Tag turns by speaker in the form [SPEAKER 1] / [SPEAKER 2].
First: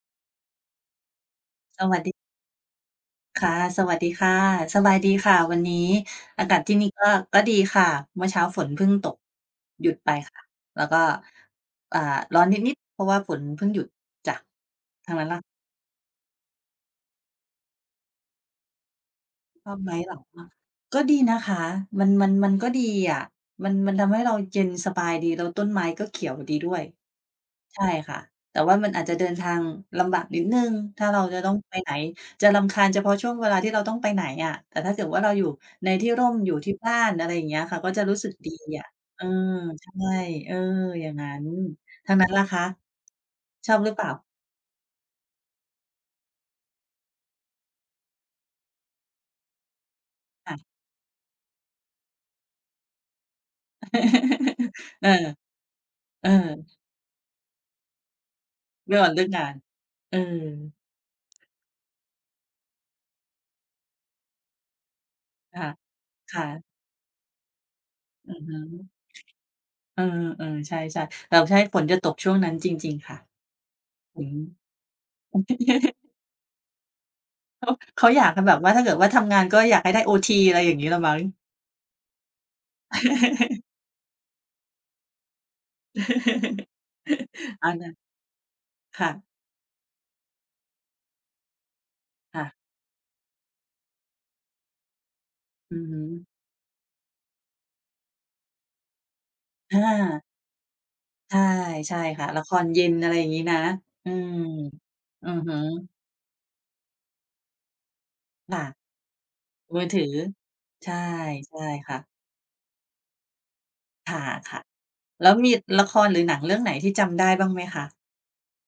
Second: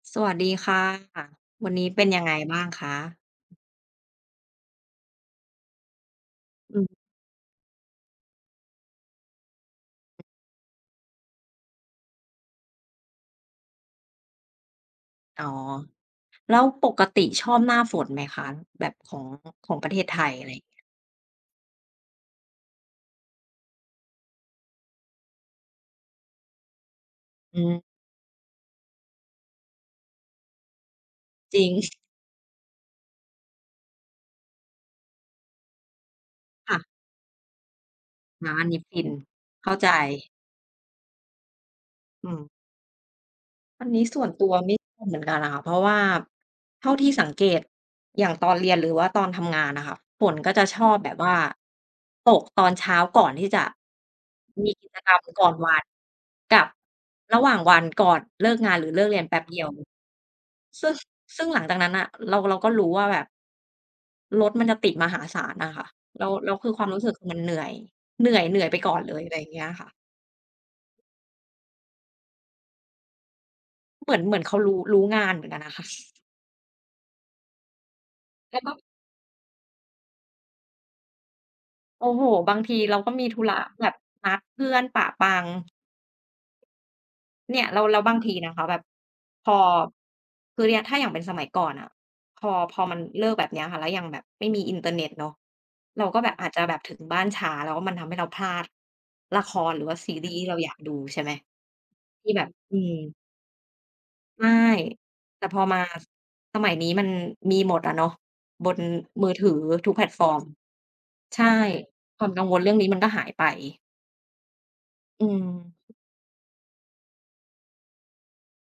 [SPEAKER 1] สวัสดีค่ะ วันน
[SPEAKER 2] ส
[SPEAKER 1] ี้
[SPEAKER 2] ว
[SPEAKER 1] เ
[SPEAKER 2] ั
[SPEAKER 1] ป
[SPEAKER 2] ส
[SPEAKER 1] ็น
[SPEAKER 2] ดี
[SPEAKER 1] ยังไงบ้างคะ?
[SPEAKER 2] ค่ะ สวัสดีค่ะ สบายดีค่ะ วันนี้อากาศที
[SPEAKER 1] อ
[SPEAKER 2] ่น
[SPEAKER 1] ื
[SPEAKER 2] ี่
[SPEAKER 1] ม
[SPEAKER 2] ก็ ก็ดีค่ะ เมื่อเช้าฝนเพิ่งตก หยุดไปค่ะ แล้วก็ อ่า ร้อนนิด ๆ เพราะว่าฝนเพิ่งหยุด จ้ะ ทางนั้นล่
[SPEAKER 1] อ
[SPEAKER 2] ะ?
[SPEAKER 1] ๋อ แล้วปกติชอบหน้าฝนไหมคะ? แบบของ
[SPEAKER 2] ช
[SPEAKER 1] ขอ
[SPEAKER 2] อ
[SPEAKER 1] ง
[SPEAKER 2] บ
[SPEAKER 1] ป
[SPEAKER 2] ไ
[SPEAKER 1] ร
[SPEAKER 2] ห
[SPEAKER 1] ะ
[SPEAKER 2] ม
[SPEAKER 1] เทศ
[SPEAKER 2] เหร
[SPEAKER 1] ไ
[SPEAKER 2] อ
[SPEAKER 1] ทย
[SPEAKER 2] ค
[SPEAKER 1] อะ
[SPEAKER 2] ะ
[SPEAKER 1] ไร อย่างเงี้ย
[SPEAKER 2] ก็ดีนะคะ มัน มัน มันก็ดีอะ มัน มันทำให้เราเย็นสบายดี แล้วต้นไม้ก็เขียวดีด้วย
[SPEAKER 1] อ
[SPEAKER 2] ใช
[SPEAKER 1] ือ
[SPEAKER 2] ่ค่ะ แต่ว่ามันอาจจะเดินทางลำบากนิดหนึ่ง ถ้าเราจะต้อ
[SPEAKER 1] จ
[SPEAKER 2] ง
[SPEAKER 1] ริ
[SPEAKER 2] ไปไหน
[SPEAKER 1] ง
[SPEAKER 2] จะรำคาญเฉพาะช่วงเวลาที่เราต้องไปไหนอะ แต่ถ้าเกิดว่าเราอยู่ในที่ร่ม อยู่ท
[SPEAKER 1] ค
[SPEAKER 2] ี่
[SPEAKER 1] ่ะ
[SPEAKER 2] บ้าน อะไรอย่างเงี้ยค่ะ ก็จะรู้สึก
[SPEAKER 1] ร
[SPEAKER 2] ดี
[SPEAKER 1] ้านนี้
[SPEAKER 2] อะ
[SPEAKER 1] ฟิน
[SPEAKER 2] เออ
[SPEAKER 1] เข้าใ
[SPEAKER 2] ใ
[SPEAKER 1] จ
[SPEAKER 2] ช่ เออ อย่างงั้น ทางนั้
[SPEAKER 1] อื
[SPEAKER 2] น ล่ะ
[SPEAKER 1] อ
[SPEAKER 2] คะ ชอบ
[SPEAKER 1] อั
[SPEAKER 2] ห
[SPEAKER 1] น
[SPEAKER 2] รือเ
[SPEAKER 1] นี
[SPEAKER 2] ป
[SPEAKER 1] ้
[SPEAKER 2] ล่
[SPEAKER 1] ส่
[SPEAKER 2] า?
[SPEAKER 1] วนตัวไม่ชอบเหมือนกันน่ะค่ะ เพราะว่าเท่าที่สังเกต อย่างตอนเรียน หรือว่าตอนทำงานน่ะค่ะ ฝนก
[SPEAKER 2] ค
[SPEAKER 1] ็
[SPEAKER 2] ่
[SPEAKER 1] จ
[SPEAKER 2] ะ
[SPEAKER 1] ะชอบแบบว่าตกตอนเช้าก่อนที่จะ มีกิจ
[SPEAKER 2] เอ
[SPEAKER 1] ก
[SPEAKER 2] อ
[SPEAKER 1] รรมก่อนวัน
[SPEAKER 2] เออ
[SPEAKER 1] กับระหว่างวันก่อนเลิกงาน หรือ
[SPEAKER 2] ร
[SPEAKER 1] เ
[SPEAKER 2] ะ
[SPEAKER 1] ล
[SPEAKER 2] ห
[SPEAKER 1] ิ
[SPEAKER 2] ว
[SPEAKER 1] ก
[SPEAKER 2] ่าง
[SPEAKER 1] เร
[SPEAKER 2] เ
[SPEAKER 1] ี
[SPEAKER 2] ลิ
[SPEAKER 1] ยน
[SPEAKER 2] ก
[SPEAKER 1] แป
[SPEAKER 2] ง
[SPEAKER 1] ๊
[SPEAKER 2] า
[SPEAKER 1] บ
[SPEAKER 2] น
[SPEAKER 1] เดียว
[SPEAKER 2] เออ
[SPEAKER 1] ซึ่ง ซึ่งหลังจากนั้นน่ะ เรา เราก็รู้ว่าแบบ รถมันจะติดมหาศาล
[SPEAKER 2] ค
[SPEAKER 1] น่ะค่ะ แล้ว
[SPEAKER 2] ่ะ
[SPEAKER 1] แล้ว
[SPEAKER 2] ๆ
[SPEAKER 1] คือความรู้สึกมันเหนื่อย เหน
[SPEAKER 2] อื
[SPEAKER 1] ื่อ
[SPEAKER 2] อ
[SPEAKER 1] ย
[SPEAKER 2] ฮ
[SPEAKER 1] เห
[SPEAKER 2] ึ
[SPEAKER 1] นื่อยไปก่อนเลย อะไรอย่างเงี้ยค่ะ
[SPEAKER 2] เออ ๆ ใช่ ๆ เออ ใช่ ฝนจะตกช่วงนั้น จริง ๆ ค่ะ
[SPEAKER 1] เหมือ
[SPEAKER 2] อื
[SPEAKER 1] น
[SPEAKER 2] อ
[SPEAKER 1] เหม
[SPEAKER 2] ฮ
[SPEAKER 1] ือ
[SPEAKER 2] ึ
[SPEAKER 1] นเขารู้ รู้งานเหมือนกันนะคะ
[SPEAKER 2] เขา เขาอยากกันแบ
[SPEAKER 1] แล
[SPEAKER 2] บ
[SPEAKER 1] ้ว
[SPEAKER 2] ว
[SPEAKER 1] ก
[SPEAKER 2] ่
[SPEAKER 1] ็
[SPEAKER 2] า ถ้าเกิดว่าทำงานก็อยากให้ได้โอที อะไรอย่างงี้แหละมั้ง
[SPEAKER 1] โอ้โฮ บางทีเราก็มีธุระแบบนัดเพื่อนปะปัง เนี
[SPEAKER 2] เ
[SPEAKER 1] ่
[SPEAKER 2] อ
[SPEAKER 1] ย
[SPEAKER 2] า
[SPEAKER 1] แล้
[SPEAKER 2] น
[SPEAKER 1] ว
[SPEAKER 2] ่า
[SPEAKER 1] แล้วบางทีนะคะ แบบ
[SPEAKER 2] ค่ะ
[SPEAKER 1] พอ คือเนี่ยถ้าอย่างเป็นสมัยก่อนน่ะ
[SPEAKER 2] ค่
[SPEAKER 1] พอ
[SPEAKER 2] ะ
[SPEAKER 1] พอมันเลิก แบบเนี้ยค่ะ แล้วยังแบบไม่มีอินเทอร์เน็ตเนาะ
[SPEAKER 2] อือฮ
[SPEAKER 1] เ
[SPEAKER 2] ึ
[SPEAKER 1] ราก็แบบอาจจะแบบถึงบ้านช้า แล้วก็มันทำให้เราพลาดละคร
[SPEAKER 2] อ
[SPEAKER 1] หรือว่าซี
[SPEAKER 2] า
[SPEAKER 1] รีส์ที่เราอยากดู ใช่ไห
[SPEAKER 2] ใ
[SPEAKER 1] ม
[SPEAKER 2] ช่ ใช่ค่
[SPEAKER 1] ท
[SPEAKER 2] ะ
[SPEAKER 1] ี่
[SPEAKER 2] ล
[SPEAKER 1] แ
[SPEAKER 2] ะ
[SPEAKER 1] บบ
[SPEAKER 2] คร
[SPEAKER 1] อื
[SPEAKER 2] เย็น
[SPEAKER 1] ม
[SPEAKER 2] อะไรอย่างงี้นะ เออ
[SPEAKER 1] ใช่
[SPEAKER 2] อะ
[SPEAKER 1] แต่
[SPEAKER 2] ฮ
[SPEAKER 1] พอมา
[SPEAKER 2] ะ
[SPEAKER 1] ส สมัยนี้มันมีหมดอะเนาะ
[SPEAKER 2] ค่ะ
[SPEAKER 1] บนมือถือ
[SPEAKER 2] มือ
[SPEAKER 1] ทุก
[SPEAKER 2] ถ
[SPEAKER 1] แ
[SPEAKER 2] ื
[SPEAKER 1] พลต
[SPEAKER 2] อ
[SPEAKER 1] ฟอร์ม
[SPEAKER 2] ใช่
[SPEAKER 1] ใช่
[SPEAKER 2] ใช่ค่ะ
[SPEAKER 1] ความกังวลเรื่องนี้มันก็หายไป
[SPEAKER 2] ค่ะ
[SPEAKER 1] อ
[SPEAKER 2] ๆ
[SPEAKER 1] ื
[SPEAKER 2] แล้วมีละค
[SPEAKER 1] ม
[SPEAKER 2] รหรือหนังเรื่องไหนที่จำ ได้บ้างไหมคะ?